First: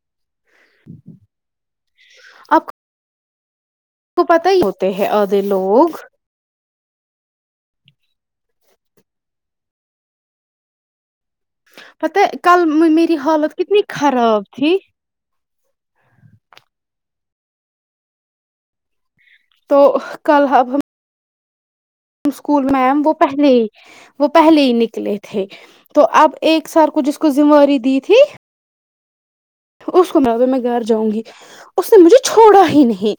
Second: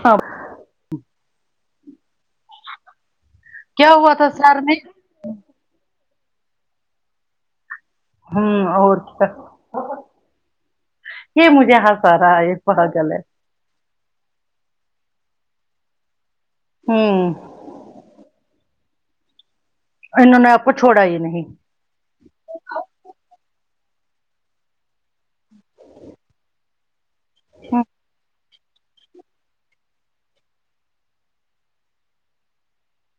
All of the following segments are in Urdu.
ہاب آپ کو پتا ہی ہوتے ہے آدھے لوگ ہوں اور کیا یہ مجھے ہنسا پتہ رہا ہے یہ کل پاگل میری ہے حالت کتنی خراب تھی ہوں تو انہوں کل نے اب آپکو ہم چھوڑا ہی نہیں اسکول میم وہ پہلے ہی وہ پہلے ہی نکلے تھے تو اب ایک سر کو جس کو زمواری ہوں دی تھی اس کو میں بولی میں گھر جاؤں گی اس نے مجھے چھوڑا ہی نہیں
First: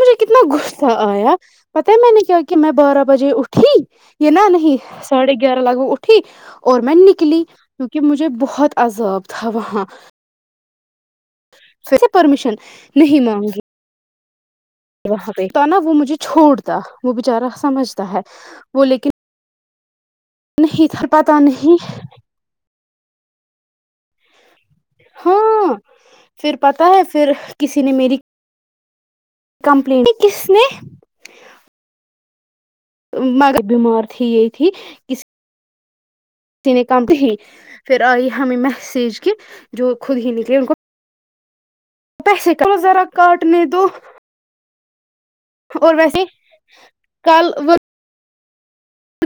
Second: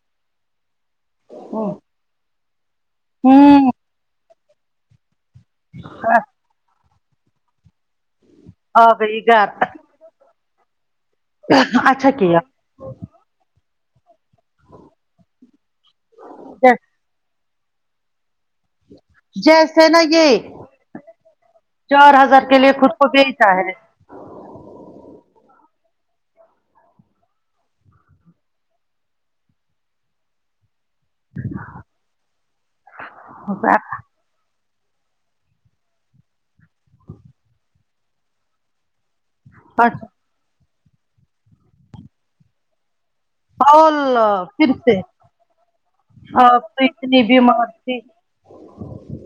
مجھے کتنا غصہ آیا ہوں پتا ہے میں نے کیا کہ میں بارہ بجے ہوں اٹھی یہ نہ نہیں ساڑھے گیارہ لاگ میں اٹھی اور میں نکلی کیونکہ مجھے بہت آ گئی عذاب تھا گھر وہاں پھرسے اچھا کیا پرمیشن نہیں مان گی وہاں پہ تو نا وہ مجھے چھوڑتا وہ بچارا سمجھتا ہے وہ لیکن جیسے نا یہ نہیں تھا پتا نہیں چار ہزار کے لیے خود کو بیچا ہے ہاں پھر پتا ہے پھر کسی نے میری کمپلین کس نے [inaudible] مگر اچھا بیمار تھی یہی تھی کس [unintelligible] پھر آئی ہمیں میسج کے جو خود ہی نکلے ان کو پیسے کو ذرا کاٹنے دو اور پھر سے اور ویسے آپ تو اتنی بیمار تھی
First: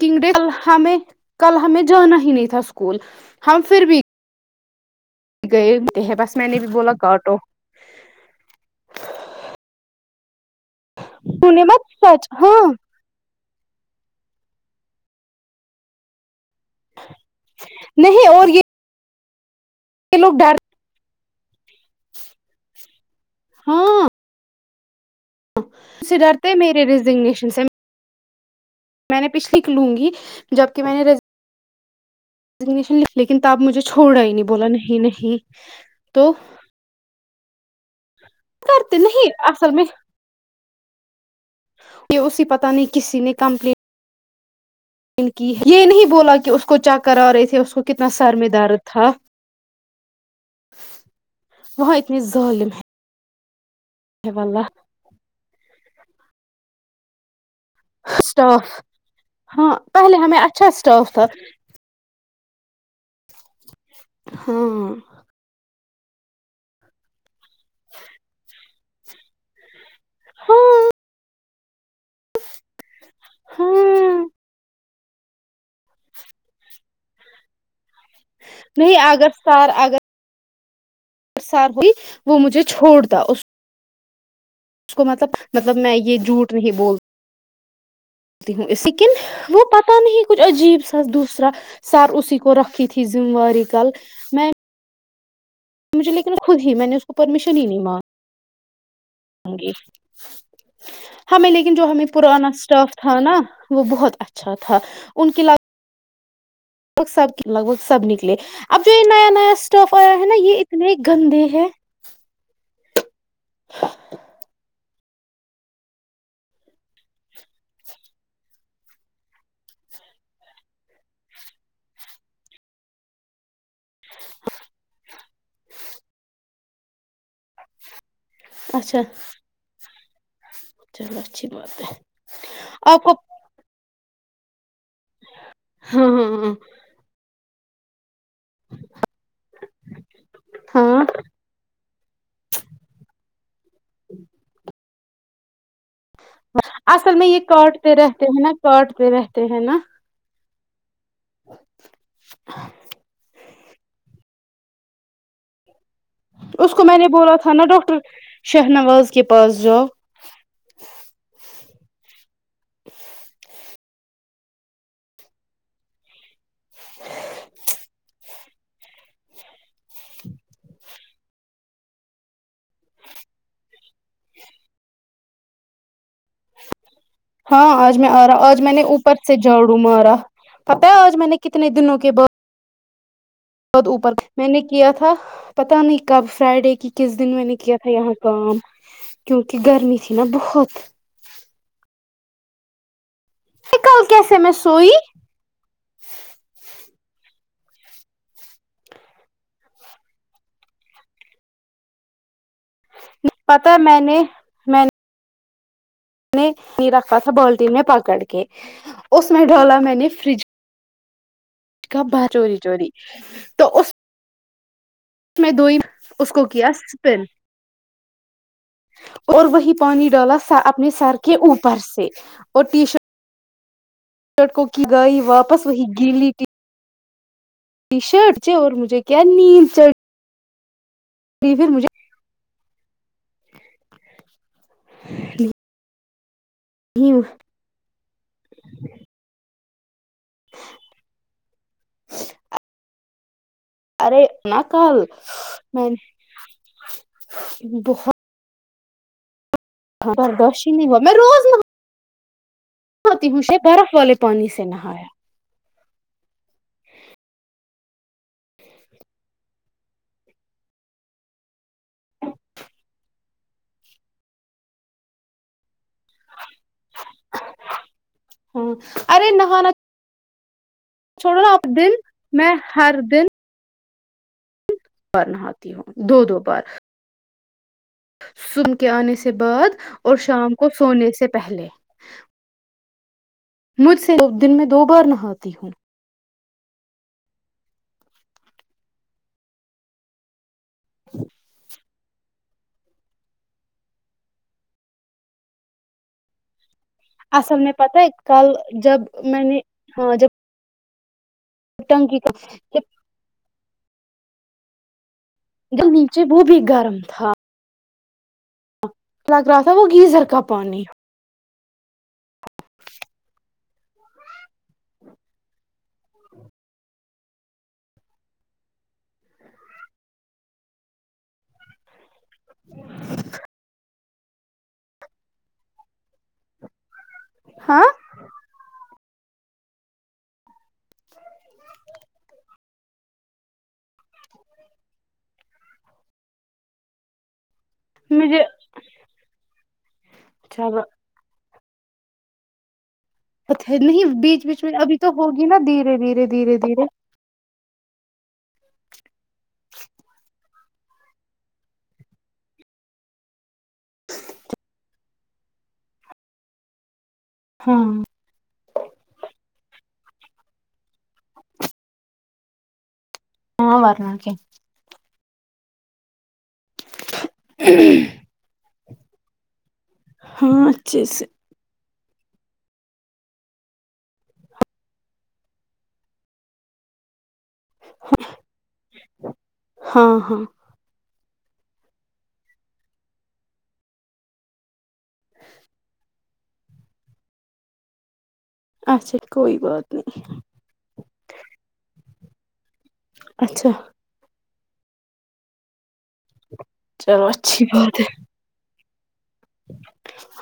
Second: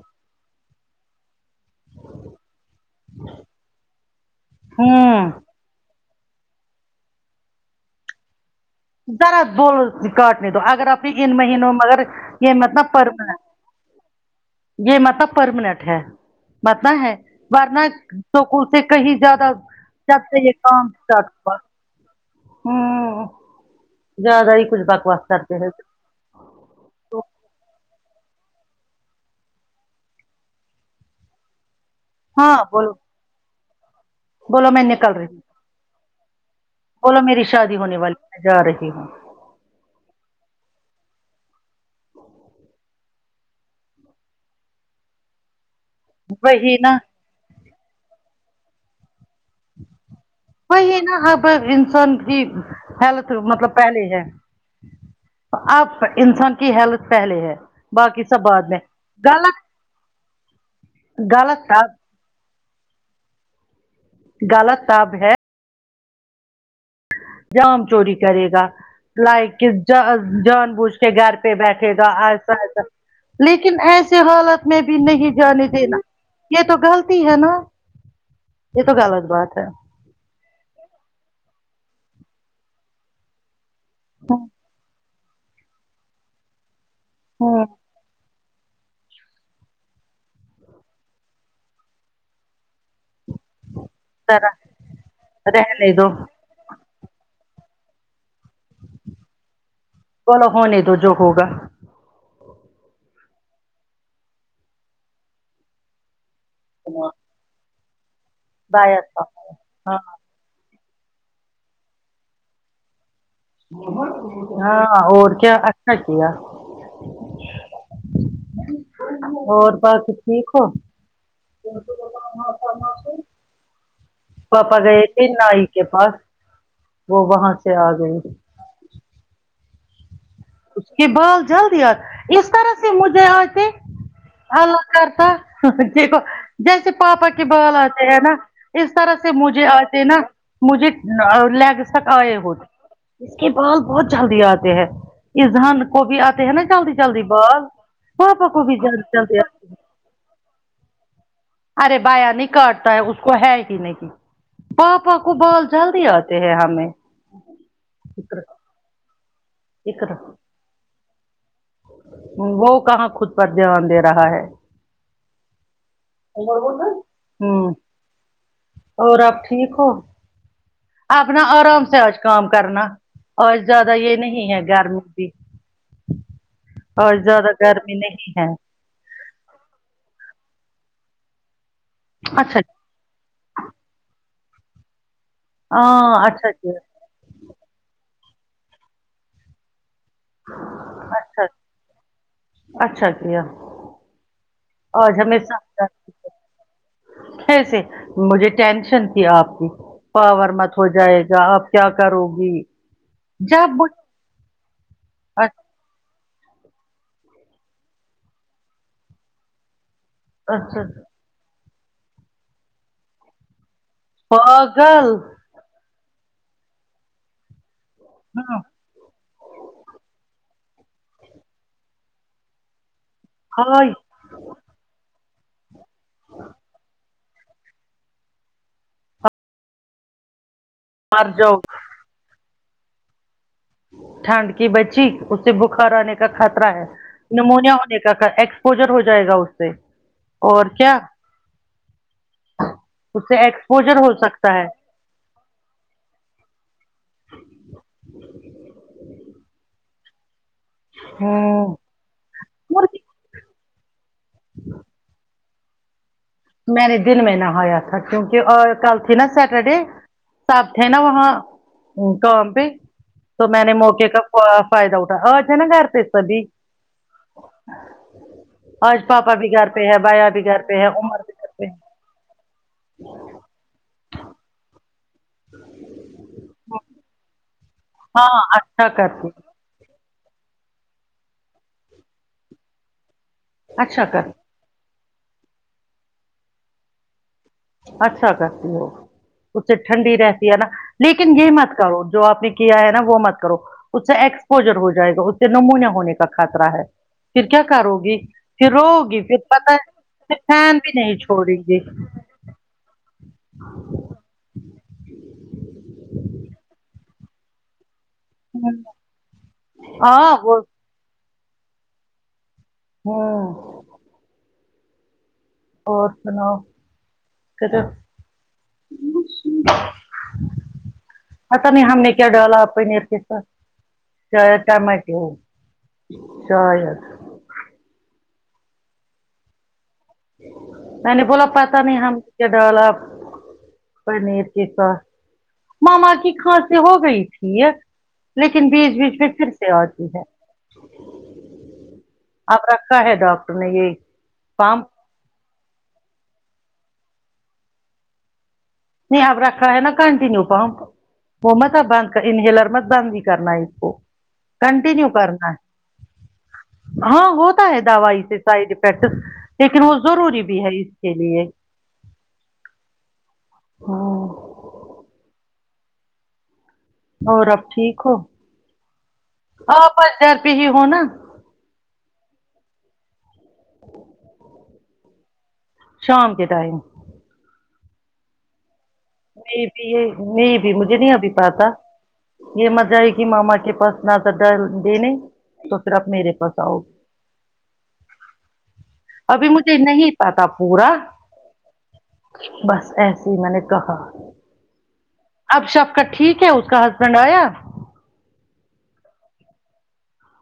کنگ ڈے کل ہمیں کل ہمیں جانا ہی نہیں تھا اسکول ہم پھر بھی ہوں گئے ہے بس میں نے بھی بولا کاٹو [unintelligible] ذرا اگر آپنی ان انہوں نے مہینوں مت مگر سچ یہ ہاں مطلب پرمنینٹ یہ مطلب پرمنینٹ ہے متنا ہے ورنہ نہیں اور اسکول یہ سے کہیں زیادہ جب لوگ سے یہ ڈر کام اسٹارٹ ہوا ہوں ہاں زیادہ ہی کچھ بکواس کرتے رہتے اس سے ڈرتے ہے میرے ریزگنیشن سے میں نے پچھ لکھ لوں گی جبکہ میں نے ہاں بولو رینیشن لکھلی لیکن تو اب مجھے چھوڑا ہی نہیں بولا بولو میں نہیں نکل رہی نہیں ہوں تو بولو میری شادی ہونے والی میں جا رہی کرتے ہوں نہیں اصل میں کہ اسی نے پتہ نہیں کسی نے کمپلی ان کی یہ نہیں بولا کہ اس وہی کو نا چکر آرہے تھے اس کو کتنا سر میں درد تھا وہی نا اب وہاں انسان اتنے کی ظالم ہیلت مطلب پہلے جایں ہے واللہ اب انسان کی ہیلت پہلے ہے باقی سب بعد اسٹاف میں غلط ہاں پہلے ہمیں اچھا اسٹاف تھا غلط تھا غلط ہاں سب ہے جام چوری کرے گا لائک اس جا ہاں جان بوجھ کے گھر پہ بیٹھے گا ایسا ایسا لیکن ایسے ہاں حالت میں بھی نہیں جانے دینا یہ تو غلطی ہے نا یہ تو نہیں غلط اگر بات ہے ساتھ ہی وہ مجھے چھوڑ تا اس [inaudible] اس کو مطلب مطلب میں یہ جھوٹ نہیں بول ہاں تی ہوں اسیکن وہ پتہ نہیں کچھ عجیب سا دوسرا سار اسی کو رکھی تھی ذمہ واری کل میں رہنےدو مجھے لیکن خود ہی میں نے اس کو پرمیشن ہی نہیں ما ہوں گی بولو ہونے دو جو ہوگا ہمیں لیکن جو ہمیں پرانا اسٹاف تھا نا وہ بہت اچھا تھا ان کی لا وہ سب کے لگ بھگ سب نکلے اب جو بائے یہ نیا نیا اللہ۔ اسٹاف ہاں آیا ہے نا یہ اتنے گندے ہے ہاں اور کیا اچھا کیا اور بس ٹھیک ہو پاپا گئے تھے نائی کے پاس وہ وہاں سے آ گئے اچھا اس کے چلو بال اچھی جلدی بات آ ہے اس طرح سے آپ کو مجھے آے تھے کرتا ہاں ہاں ہاں جیسے پاپا کے بال آتے ہیں نا اس طرح سے مجھے آتے نا مجھے ہاں لیگس تک آئے ہو اس کے بال بہت جلدی آتے ہیں از ہان کوبھی آتے ہے نا جلدی اصل جلدی میں یہ بال کاٹتے رہتے پا ہیں پا نا کوبھی جلدی کاٹتے جلدی رہتے آتے ہیں نا ارے بایا نہیں کاٹتا ہے اس کو ہے ہی نہیں پا پا کو بال جلدی آت اس کو میں نے بولا تھا نا ڈاکٹر شہنواز کے پاس جاو [unintelligible] وہ کہاں خود پر دھیان دے رہا ہے ہمم اور آپ ٹھیک ہو آپ نا آرام سے آج کام کرنا آج زیادہ یہ نہیں ہے گرمی بھی اور زیادہ ہاں گرمی آج میں آ نہیں رہا ہے آج میں نے اوپر سے جاڑوں مارا پتہ ہے آج میں نے کتنے دنوں کے ب اچھا عد اوپر میں نے کیا تھا پتہ نہیں ہاں کب اچھا کیا فرائیڈے کی کس دن میں نے کیا تھا یہاں کام کیونکہ گرمی تھی نا بہت اچھ اچ اچھا کیا کل کیسے میں سوئی آج ہمیں [unintelligible] کیسے مجھے ٹینشن تھی آپ کی پاور مت ہو جائے گا آپ کیا کرو گی پتہ میں نے میں اچھ رکھا تھا بالٹین میں پکڑ کے اس میں ڈالا میں نے فریج اچھا کا با چوری چوری تو اس پاگل اس میں دو ہی اس کو کیا سپین ہاں اور وہی پانی ڈالا اپنے سر کے اوپر سے اور ٹی شرٹ ہایی چٹکوں کی گائی واپس وہی گیلی ٹی ٹی شرٹ چ اور مجھے کیا نید چڑ مر جاو ٹھنڈ کی بچی اسے بخار آنے کا خطرہ ہے [unintelligible] نمونیا ہونے کا ایکسپوجر ہو جائے گا اس سے اور کیا اس سے ایکسپوجر ہو ارے سکتا نہ ہے کل میں نے بہت برداش ہی نہیں ہوا میں روز مرغی تی ہوںش برف والے پانی سے نہایا میں نے دن میں نہایا تھا کیونکہ کل تھی نا سیٹرڈے ساتھ تھے نا وہاں کام پہ تو میں نے موقع کا فائدہ اٹھایا اج تھے نا گھر پہ سبھی آج ہاں ارے پاپا بھی گھر نہانا پہ ہے بایا بھی گھر پہ عمر بھی گھر پہ [unintelligible] ہے دن میں ہر دن ار نہاتی ہوں دو دو بار ہاں سن کے اچھا آنے کرتی سے بعد اور شام کو سونے سے پہلے مجھ اچھا سے کرتی دن میں دو بار نہاتی ہوں اچھا کرتی ہو اس سے ٹھنڈی رہتی ہے نا لیکن یہ مت کرو جو آپ نے کیا ہے نا وہ مت کرو اس سے ایکسپوجر ہو جائے گا اس سے نمونیا ہونے کا خطرہ ہے پھر اصل کیا میں کرو پتہ ہے گی کل پھر رو جب گی پھر میں نے پتا ہاں ہے جب فین بھی نہیں چھوڑیں گی ٹنکی کا نیچے وہ بھی گرم تھا [unintelligible] لگ رہا تھا وہ گیزر ہاں کا وہ پانی ہاں اور سناؤ کدھر [unintelligible] پتا نہیں ہم نے کیا ڈالا پنیر کے ساتھ ٹماٹو شاید ہاں میں نے بولا پتا نہیں ہم کیا ڈالا پنیر کے ساتھ ماما کی کھانسی ہو گئی تھی یہ مجھے لیکن بیچ بیچ میں پھر سے آتی ہے چلو آپ رکھا ہے ڈاک اچھا نہیں بیچ بیچ میں ابھی تو ہوگی نا دھیرے دھیرے دھیرے دھیرے نہیں آب رکھا ہے نا کنٹیینیو پ وہ متب بند انہیلر مت بند ہی کرنا ہے اس کو کنٹینیو کرنا ہے ہاں ہوتا ہے ہاں دوائی سے سائڈ افیکٹ لیکن وہ ضروری بھی ہے اس کے لیے ہاں ورنہ کیا اور آب ٹھیک ہو اپ بس گھر پر ہی ہاں ہو نا اچھے سے شام کے ٹائم نہیں بھی یہ ہاں ہاں نہیں بھی مجھے نہیں ابھی پتا یہ مزہ آئے گی ماما کے پاس جیدا ڈر دینے تو پھر آپ میرے پاس آؤ اچھا ابھی کوئی مجھے بات نہیں پتا پورا بس ایسے ہی میں نے اچھا کہا اب شب کا ٹھیک ہے اس کا ہسبینڈ آیا ٹھیک ہے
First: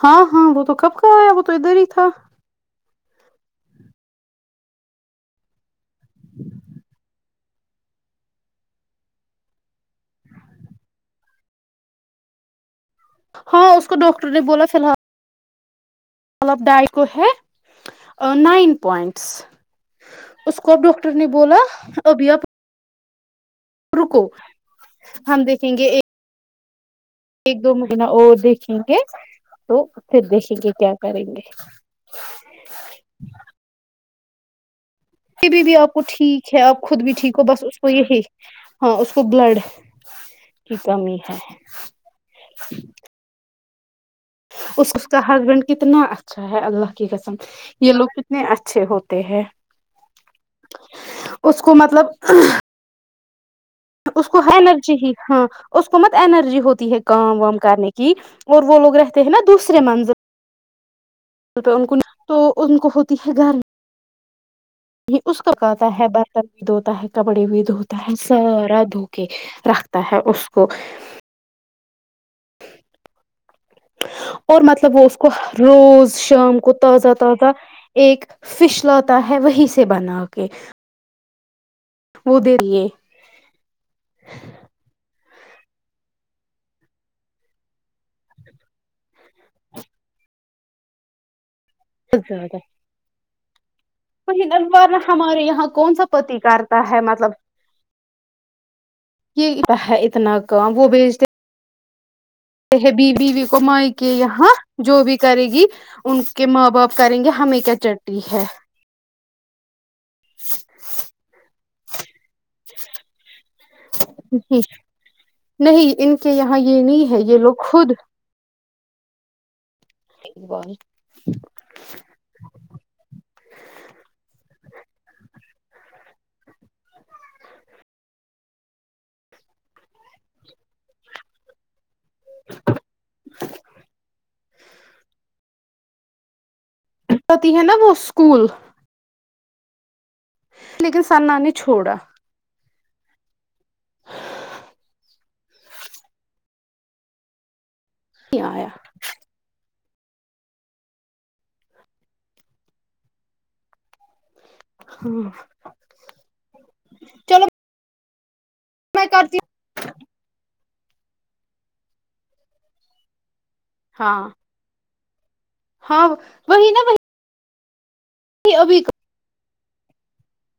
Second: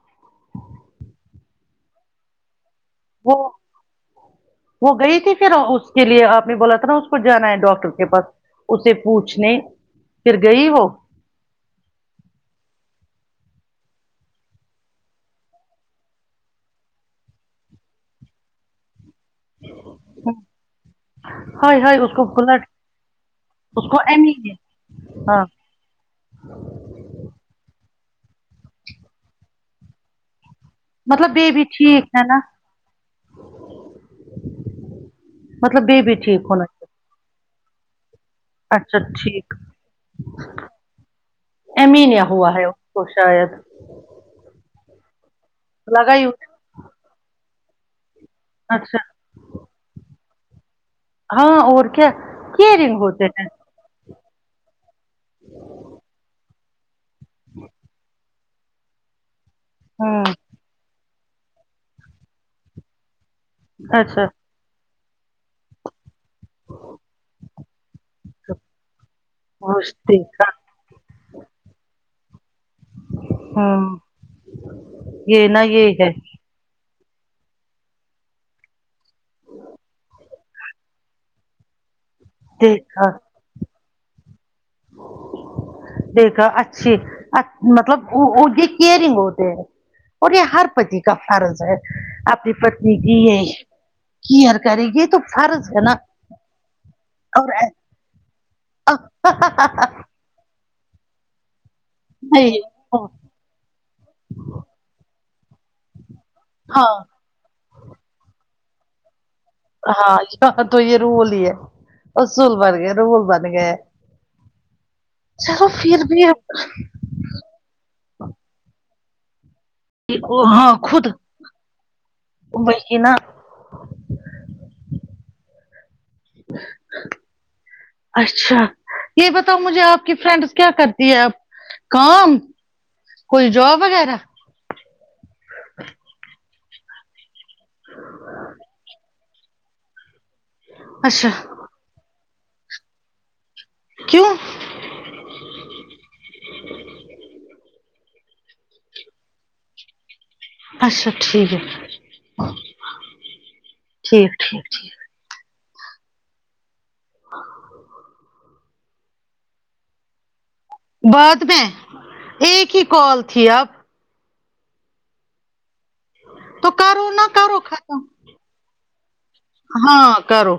ہاں ہاں وہ تو کب کا آیا وہ تو ادھر ہی تھا وہ وہ گئی تھی پھر اس کے لیے آپ نے بولا تھا نا اس کو جانا ہے ڈاکٹر کے پاس اسے پوچھنے پھر گئی ہو ہاں اس کو ڈاکٹر نے بولا فی الحال مطلب ڈائی کو ہے نائن پوئنٹ س اس کو اب ڈاکٹر نے بولا ہائے ہائے اس کو ابھی اپ بلڈ اس کو رکو ایم ای ہے ہم ہاں دیکھیں گے ایک ایک دو منٹ اور دیکھیں گے تو پھر دیکھیں گے کیا کریں مطلب گے بیبی ٹھیک ہے نا پھر بھی مطلب آپ کو بیبی ٹھیک ہے ہونا آپ چاہیے خود بھی ٹھیک ہو بس اس کو یہ ہے اچھا ٹھیک کی کمی ہے ایمی نیا ہوا ہے اسکو شاید اس اس کا ہسبینڈ کتنا لگا ہی اچھا ہے اللہ کی قسم یہ لوگ اتنے اچھے اچھا ہوتے ہیں ہاں اس کو اور کیا مطلب کیرنگ ہوتے ہے اس کو انرجی ہی ہاں اس کو مت انرجی ہوتی ہے کام وام کرنے کی اور وہ لوگ رہتے ہیں نا دوسرے م ہوں ان تو ان کو ہوتی ہے گرمی اچھا یہ اس کو کہتا ہے برتن بھی دھوتا ہے کپڑے بھی دھو تا ہے سارا دھوکے اس رکھتا ہے اس دیکھا کو ہوں اور مطلب وہ اس کو یہ نا یہ ہے روز شام کو تازہ تازہ ایک فش لاتا ہے وہی سے بنا کے وہ ادھر ھی ہے دیکھا دیکھا اچھی مطلب وہ یہ کیئرنگ ہوتے ہیں اور یہ ہر پتی کا فرض ہے اپنی پتنی کی ہے پ کیئر کرے اخبار میں یہ تو ہمارے یہاں فرض نا کون سا پتی کرتا ہے مطلب اور یہ ہے اتنا کام وہ بھیجتے نہیں کہ بی بیوی کو مائکے یہاں جو بھی کرے گی ان کے ماں ہاں باپ کریں گے ہمیں کیا چٹتی ہے ہاں یہ تو یہ رول ہی ہے اسول بن گیا رول بن گئے ہے چلو نہیں پھر ان بھی کے یہاں یہ ہے یہ لوگ خود ا ہاں خود وہی نا اچھا یہ بتاؤ مجھے آپ کی فرینڈس کیا کرتی ہے اب کام کوئی جوب وغیرہ پتی ہے نا وہ اسکول لیکن اچھا سنا نے چھوڑا کیوں [unintelligible] اچھا ٹھیک ہے ٹھیک ٹھیک ٹھیک ہوں میں کرتی ہوں بعد میں ایک ہی کال تھی اب ہاں ہاں تو وہی نا کرو نہ کرو ختم ابھی ہاں کرو